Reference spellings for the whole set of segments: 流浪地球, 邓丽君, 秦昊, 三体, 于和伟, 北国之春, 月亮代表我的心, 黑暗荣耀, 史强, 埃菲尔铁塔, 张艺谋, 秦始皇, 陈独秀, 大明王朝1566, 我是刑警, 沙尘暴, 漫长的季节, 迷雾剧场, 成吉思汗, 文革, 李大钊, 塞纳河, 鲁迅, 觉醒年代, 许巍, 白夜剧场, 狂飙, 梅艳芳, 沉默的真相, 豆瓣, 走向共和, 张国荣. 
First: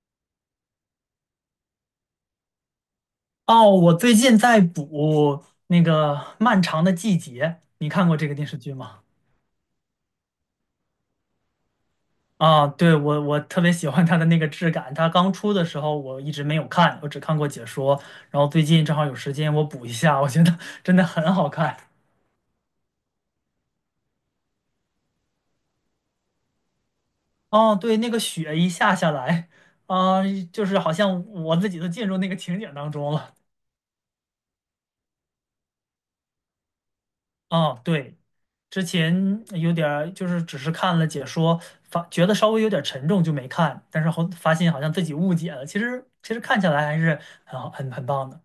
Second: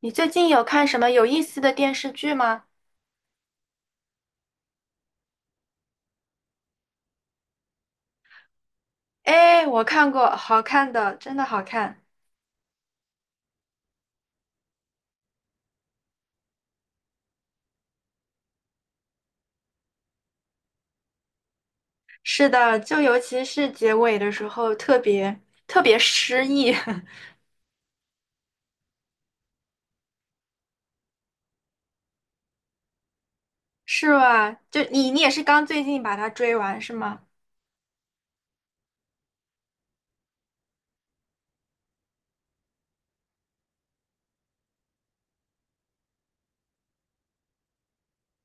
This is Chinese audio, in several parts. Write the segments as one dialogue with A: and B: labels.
A: 你最近有看什么有意思的电视剧吗？
B: 哦，我最近在补那个《漫长的季节》，你看过这个电视剧吗？
A: 哎，我看过，好看的，真的好看。
B: 啊，对，我特别喜欢它的那个质感。它刚出的时候我一直没有看，我只看过解说。然后最近正好有时间，我补一下，我觉得 真的很好看。
A: 是的，就尤其是结尾的时候，特别诗意，
B: 哦，对，那个雪一下下来，啊，就是好像我自己都进入那个情景当中了。
A: 是吧？就你也是刚最近把它追完是吗？
B: 哦，对，之前有点儿就是只是看了解说，发觉得稍微有点沉重就没看，但是后发现好像自己误解了。其实看起来还是很好很棒的。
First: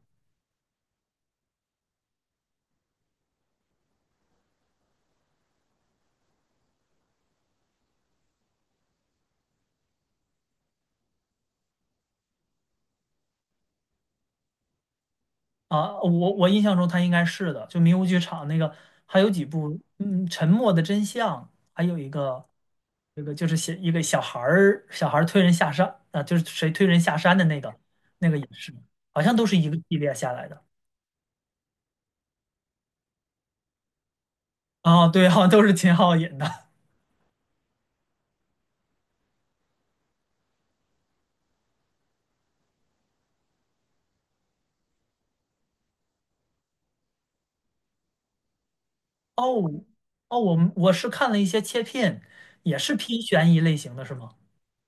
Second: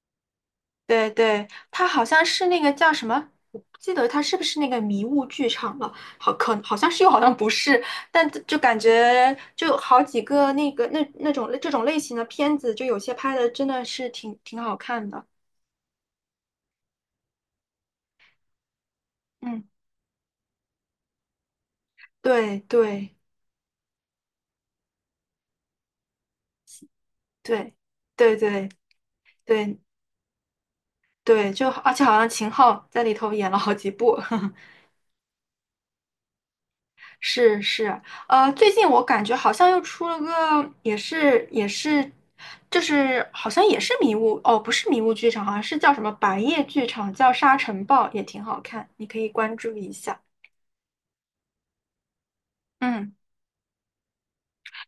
A: 对，它好像是那个叫什么，我不记得它是不是那个迷雾剧场了，好像是又好像不是，但就感觉就好几个那种这种类型的片子，就有些拍的真的是挺好看的，
B: 啊！我印象中他应该是的，就迷雾剧场那个，还有几
A: 嗯。
B: 部，嗯，《沉默的真相》，还有一个
A: 对对
B: 这个就是写一个小孩儿推人下山啊，就是谁推人下山的那
A: 对
B: 个那
A: 对
B: 个也
A: 对
B: 是，好像都是一个
A: 对
B: 系列下来的。
A: 对，就而且好像秦昊在里头演了好几部，
B: 啊，对，好像都是秦昊演的。
A: 是，最近我感觉好像又出了个，也是，就是好像也是迷雾，哦，不是迷雾剧场，好像是叫什么白夜剧场，叫《沙尘暴》，也挺好看，你可以关注
B: 哦
A: 一下。
B: 哦，我是看了一些切片，也是
A: 嗯。
B: 偏悬疑类型的，是吗？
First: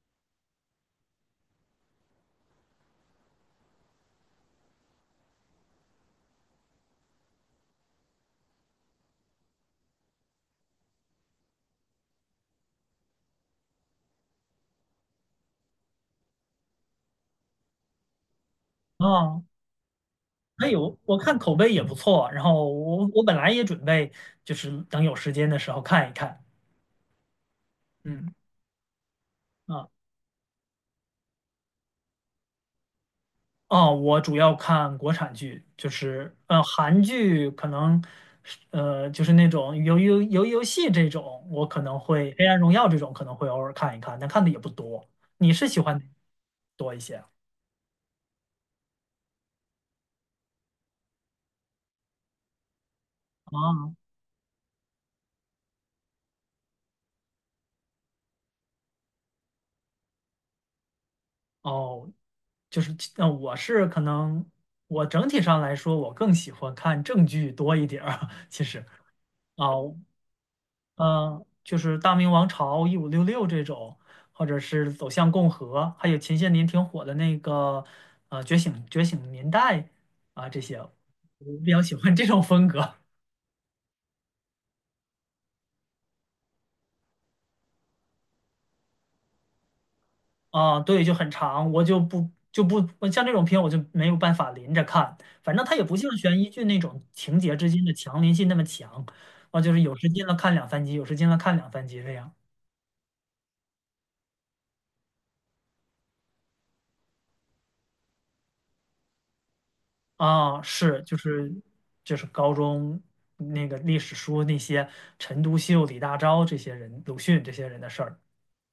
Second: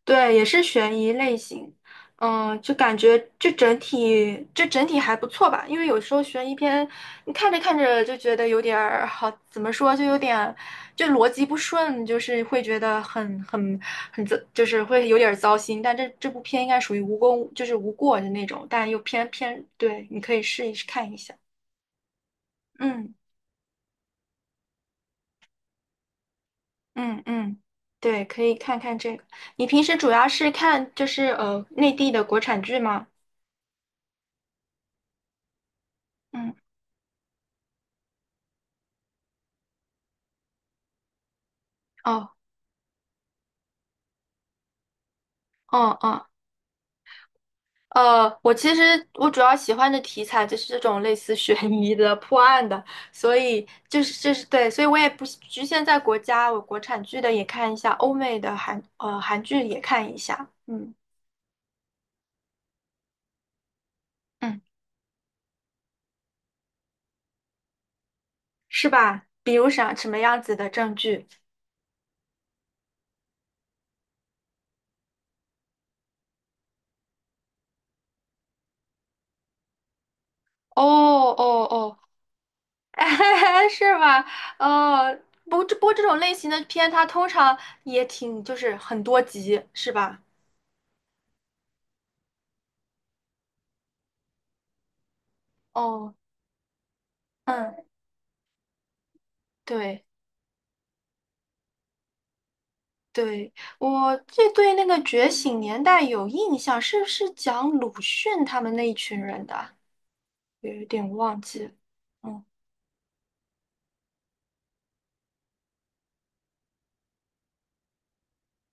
A: 对，也是悬疑类型，嗯，就感觉就整体还不错吧，因为有时候悬疑片你看着看着就觉得有点儿好，怎么说就有点就逻辑不顺，就是会觉得很糟，就是会有点儿糟心。但这部片应该属于无功，就是无过的那种，但又偏
B: 啊，
A: 偏对，你可以试
B: 还
A: 一试
B: 有
A: 看一
B: 我
A: 下。
B: 看口碑也不错，然后我
A: 嗯
B: 我本来也准备就是等有时间的时候看一看。
A: 嗯嗯，对，
B: 嗯。
A: 可以看看这个。你平
B: 啊。
A: 时主要是看就是内地的国产剧吗？
B: 哦，我主要看国产剧，就是
A: 嗯。
B: 韩剧可能是就是那种游戏这种，我可能会
A: 哦。
B: 《黑暗荣耀》这种可能会偶尔看一看，但看的也不多。你是喜
A: 嗯
B: 欢哪
A: 嗯，
B: 多一些
A: 我其实主要喜欢的题材就是这种类似悬疑的、破案的，所以
B: 啊？
A: 就是对，所以我也不局限在国家，我国产剧的也看一下，欧美的韩剧也看一下，嗯
B: 哦，就是，我是可能
A: 嗯，
B: 我整体上来说，我更喜欢看正剧多一点儿。其实
A: 是吧？比
B: 啊，
A: 如啥什么样子的证据？
B: 就是《大明王朝》1566这种，或者是《走向共和》，还有前些年挺火的那个《觉醒年代》。啊，这些
A: 哦
B: 我
A: 哦
B: 比较喜欢这种风
A: 哦，
B: 格。
A: 是吧？呃，不，这不过这种类型的片它通常也挺就是很多集，是吧？
B: 啊，对，就很长，我就不像这种片我就没有办法连着看，反正它也不像
A: 哦，
B: 悬疑剧那种情节之
A: 嗯，
B: 间的强连性那么强，啊，就是有
A: 对。
B: 时间了看两三集，有时间了看两三集这样。
A: 对，我这对那个《觉醒年代》有印象，是不是讲鲁迅他们那一群人的啊？
B: 啊，
A: 有
B: 是
A: 点
B: 就
A: 忘
B: 是
A: 记了。
B: 就是
A: 嗯
B: 高中那个历史书那些陈独秀、李大钊这些人，鲁迅这些人的事儿。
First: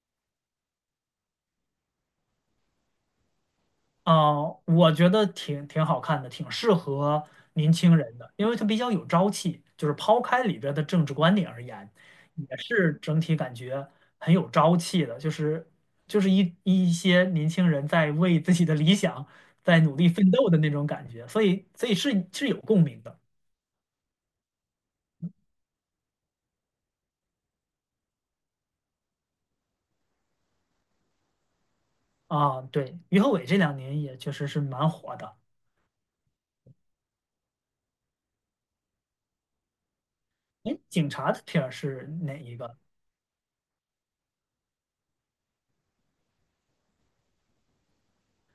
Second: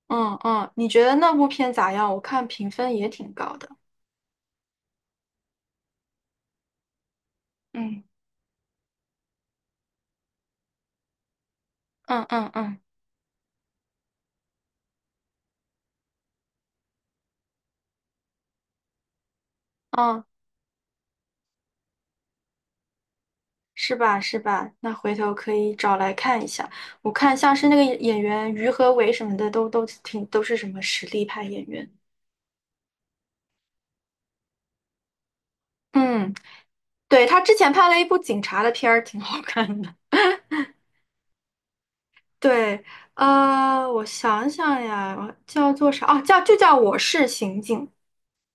A: 嗯嗯，你觉得那部片咋样？我看评分也挺高的。
B: 啊，我觉得挺好看的，挺适合年轻
A: 嗯
B: 人的，因为它比较有朝气。就是抛开里边的政治观点而言，
A: 嗯嗯
B: 也
A: 嗯
B: 是整体感觉很有朝气的。就是一些年轻人在为自己的理想在努力
A: 嗯，
B: 奋斗的那种感觉，所以是有共鸣的。
A: 是吧？那回头可以找来看一下。我看像是那个演员于和伟什么的，都是什么实力派演员。
B: 啊。对，于和伟这两年也确实是蛮火的。
A: 嗯，对，他之前拍了一部警察的片儿，挺好看的。
B: 哎，警察的片儿是哪一个？
A: 对，我想想呀，叫做啥？哦，叫《我是刑警》。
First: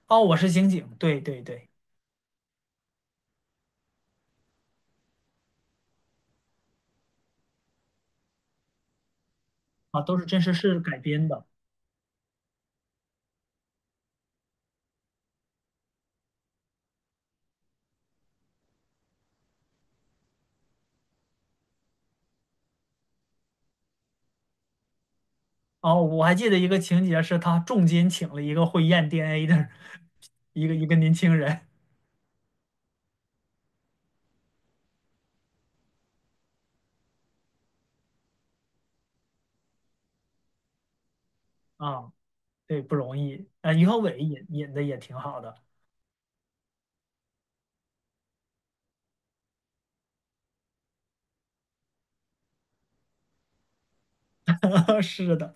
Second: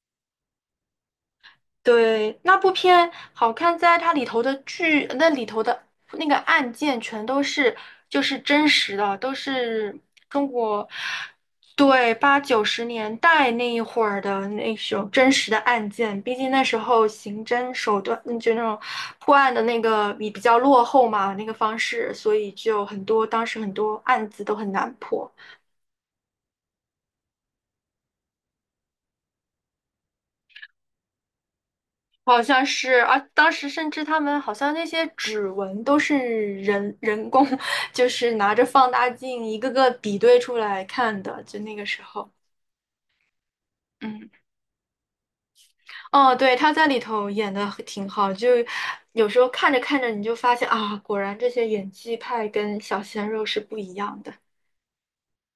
B: 哦，我是刑警。对对对。
A: 对，那部片好看在它里头的剧，那里头的那个案件全都是就是真实的，都是
B: 啊，都是真
A: 中
B: 实事
A: 国
B: 改编的。
A: 对八九十年代那一会儿的那种真实的案件。毕竟那时候刑侦手段，嗯就那种破案的那个比较落后嘛，那个方式，所以就很多当时很多案子都很难破。
B: 哦，我还记得一个情节是他重金请了一个会验 DNA 的一个年轻人。
A: 好像是啊，当时甚至他们好像那些指纹都是人工，就是拿着放大镜一个个比对出来看的，就那个时
B: 啊，
A: 候。
B: 对，不容易啊。于和伟
A: 嗯，
B: 演的也挺好的，
A: 哦，对，他在里头演的挺好，就有时候看着看着你就发现啊，果然这些演技派跟小鲜肉是不一样的。
B: 是的。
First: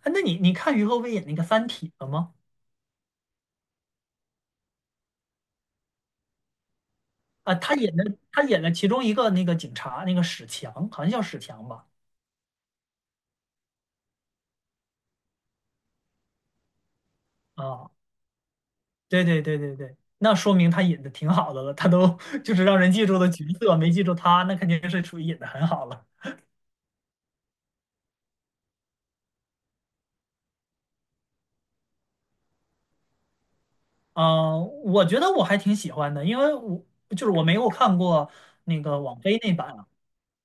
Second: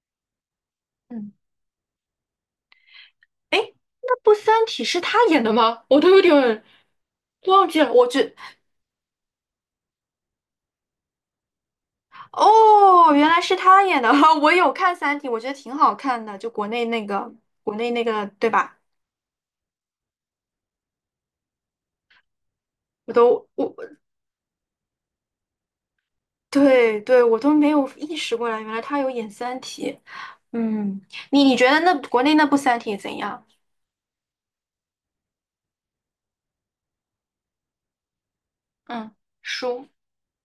B: 啊，那你看于和伟演
A: 嗯，
B: 那个《三体》了吗？
A: 哎，那部《三体》是他演的吗？我都有点
B: 啊，
A: 忘
B: 他
A: 记了，
B: 演的。他演了其中一个那个警察，那个史强，好像叫史强吧？
A: 哦，原来是他演的，我有看《三体》，我觉得挺好看的，就国内那个，国内
B: 啊，
A: 那个，对吧？
B: 对对对对对，那说明他演的挺好的了。他都 就是让人记
A: 我
B: 住的角
A: 都我
B: 色，没记住他，那肯定是属于演的很好了。
A: 对，我都没有意识过来，原来他有演《三体》。嗯，你觉得那国内那部《三体》怎样？
B: 啊，我觉得我还挺喜欢的，因为就是我没有看过那个
A: 嗯，
B: 网飞那版啊，
A: 书，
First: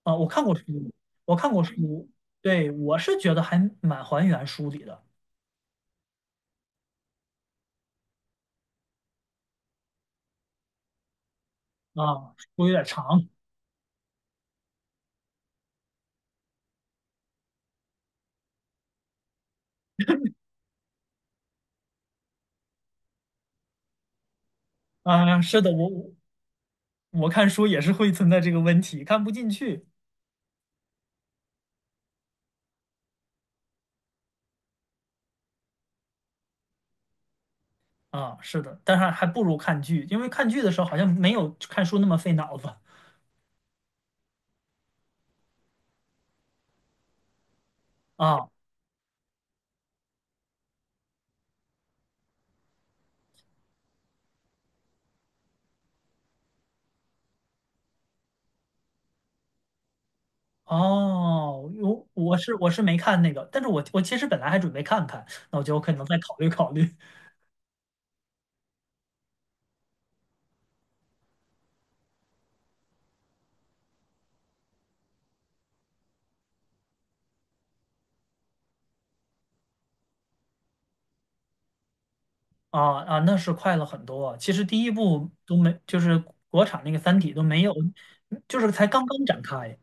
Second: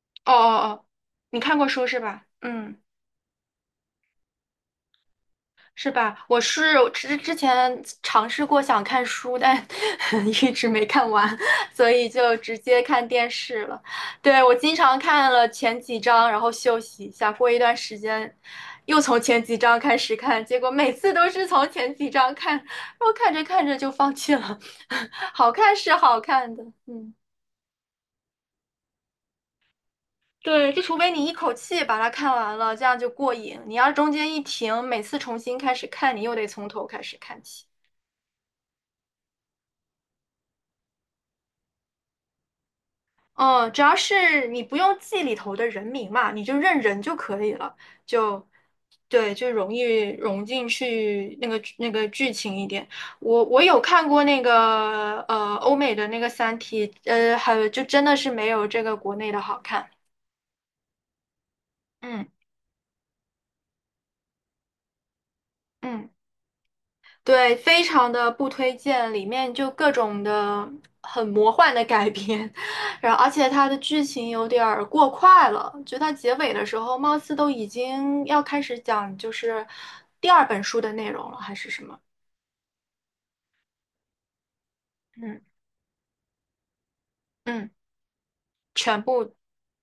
B: 我
A: 哦哦
B: 看过书，
A: 哦，
B: 我
A: 你
B: 看
A: 看
B: 过
A: 过书是
B: 书，
A: 吧？
B: 对，
A: 嗯。
B: 我是觉得还蛮还原书里的。
A: 是吧？我是之前尝试过想看书，但 一直没看完，所以
B: 啊，
A: 就直
B: 书有
A: 接
B: 点
A: 看
B: 长。
A: 电视了。对，我经常看了前几章，然后休息一下，过一段时间又从前几章开始看，结果每次都是从前几章看，然后看着看着就放弃了。
B: 啊，
A: 好
B: 是的，
A: 看
B: 我
A: 是
B: 我
A: 好看的，嗯。
B: 我看书也是会存在这个问题，看不进去。
A: 对，就除非你一口气把它看完了，这样就过瘾。你要中间一停，每次重新开始看，你又得从头开始看起。
B: 啊，是的，但是还不如看剧，因为看剧的时候好像没有看书那么费脑子。
A: 哦，主要是你不用记里头的人名嘛，你就认人就可以了，就
B: 啊。
A: 对，就容易融进去那个剧情一点。我有看过那个欧美的那个《三体》，还有就真的是没有这个国内的好看。
B: 哦，我
A: 嗯
B: 我是我是没看那个，但是我其实本来还准备看看，那我觉得我可能
A: 嗯。
B: 再考虑考虑。
A: 对，非常的不推荐，里面就各种的很魔幻的改编，然后而且它的剧情有点儿过快了，就它结尾的时候，貌似都已经要开始讲就是第二本书的内容了，还是什么？
B: 啊啊，那是快了很多。其实第一部
A: 嗯
B: 都没，就是国产那个《三体》都没
A: 嗯，
B: 有，就是才
A: 全
B: 刚刚
A: 部
B: 展开。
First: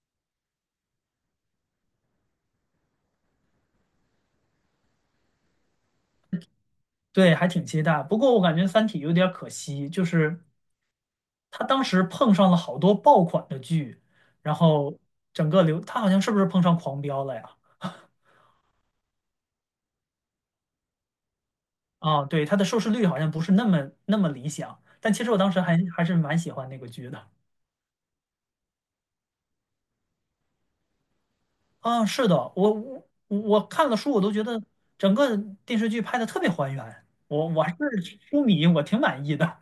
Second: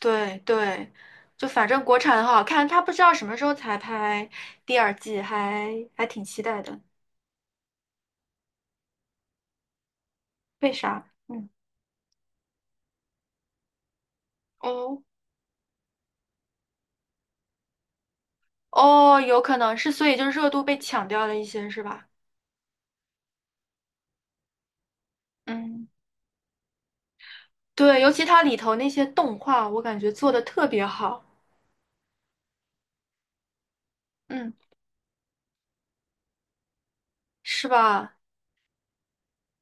A: 对，就反正国产很好看，它不知道什么时候才拍第二季，还还挺期待的。
B: 对，还挺期待。不过我感觉《三体》有点可惜，就是
A: 为啥？嗯，
B: 他当时碰上了好多爆款的剧，然后
A: 哦
B: 整个流，他好像是不是碰上狂飙了呀？
A: 哦，有可能是，所以就热度被抢掉了一些，是吧？
B: 啊，对，它的收视率好像不是那么理想。但其实我当时还
A: 嗯。
B: 还是蛮喜欢那个剧的。
A: 对，尤其它里头那些动画，我感觉做的特别好，
B: 啊，是的，我看了书，我都觉
A: 嗯，
B: 得整个电视剧拍的特别还原，我
A: 是
B: 还
A: 吧？
B: 是书迷，我挺满意的。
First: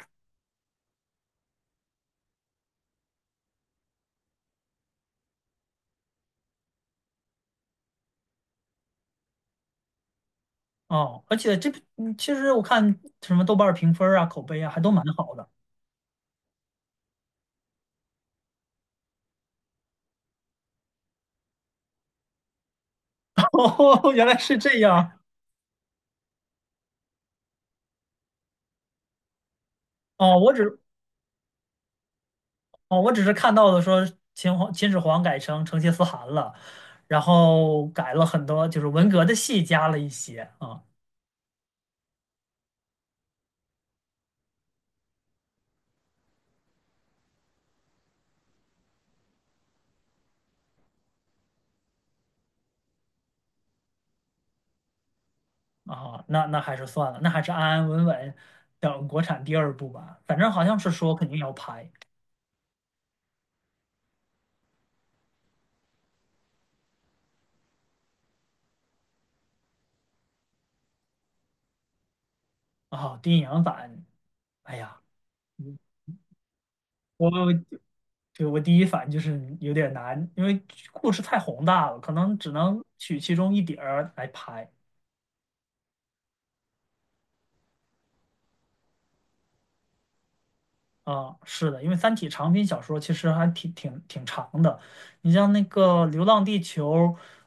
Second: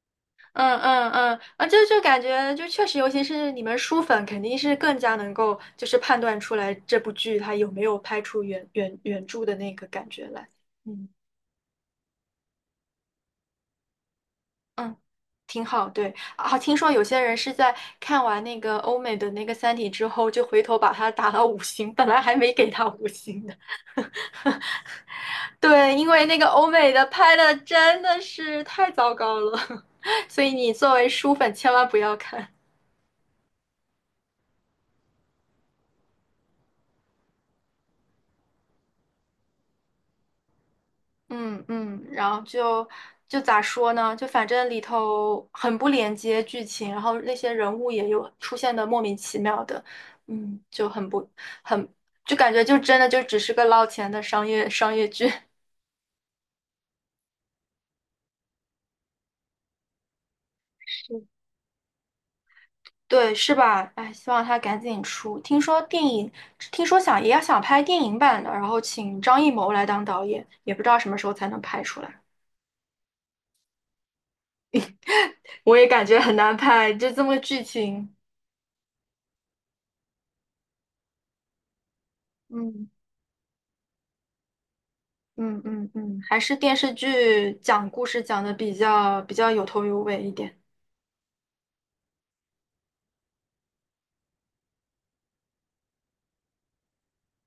A: 嗯嗯嗯，啊，就就感觉就确实，尤其是你们书粉，肯定是更加能够就是判断出来这部剧它有没有拍出原著的那个感觉来。嗯
B: 哦，而且这部其实我看什么豆瓣儿评分儿啊、口碑啊，还都
A: 嗯，
B: 蛮好的。
A: 挺好。对啊，听说有些人是在看完那个欧美的那个《三体》之后，就回头把它打了五星，本来还没给它五星 的。
B: 哦，原来是这样。
A: 对，因为那个欧美的拍的真的是太糟糕了，
B: 哦，
A: 所以
B: 我
A: 你
B: 只
A: 作为书粉千万不要看。
B: 哦，我只是看到的说秦始皇改成成吉思汗了，然后改了很多，就是文革的戏加了一些啊。
A: 嗯嗯，然后就就咋说呢？就反正里头很不连接剧情，然后那些人物也有出现的莫名其妙的，嗯，就很不很就感觉就真的就只是个捞钱的商业剧。
B: 啊，那还是算了，那还是安安稳稳等国产第二部吧。反正好像是说肯 定要拍。
A: 对，是吧？哎，希望他赶紧出。听说电影，听说想也要想拍电影版的，然后请张艺谋来当导演，也不知道什么时候才能拍出来。
B: 啊，电影版，哎呀，
A: 我
B: 嗯
A: 也感觉很难拍，就这么个剧
B: 我
A: 情。
B: 对我第一反应就是有点难，因为故事太宏大了，可能只能
A: 嗯
B: 取其中一点儿来拍。
A: 嗯嗯嗯，还是电视剧讲故事讲的比较有头有尾一点。
B: 啊。是的，因为《三体》长篇小说其实还挺长的，你像那个《流浪地球》，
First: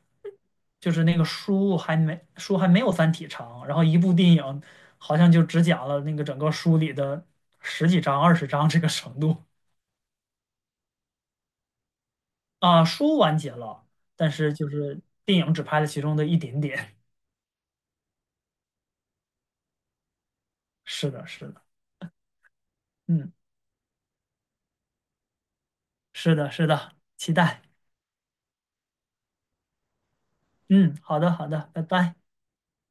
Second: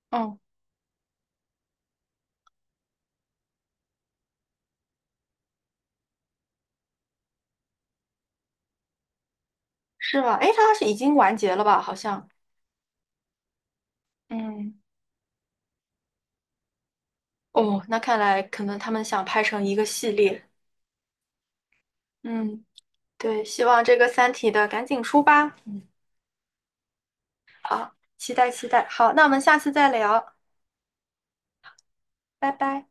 A: 嗯，
B: 就是那个书还没有《三体》长，然后一部电影好像就只讲了那个整个书里的十几章、20章这个程度。
A: 是吧？诶，它是已经完结了吧？好像。
B: 啊，书完结了，但是就
A: 嗯，
B: 是电影只拍了其中的一点点。
A: 哦，那看来可能他们想拍成一个系列。
B: 是的，是的，
A: 嗯，
B: 嗯，
A: 对，希望这个《三体》的赶紧出吧。
B: 是的，是的，期待。
A: 啊，期待期待。好，那我们下次再聊，
B: 嗯，好的，好的，拜拜。
A: 拜拜。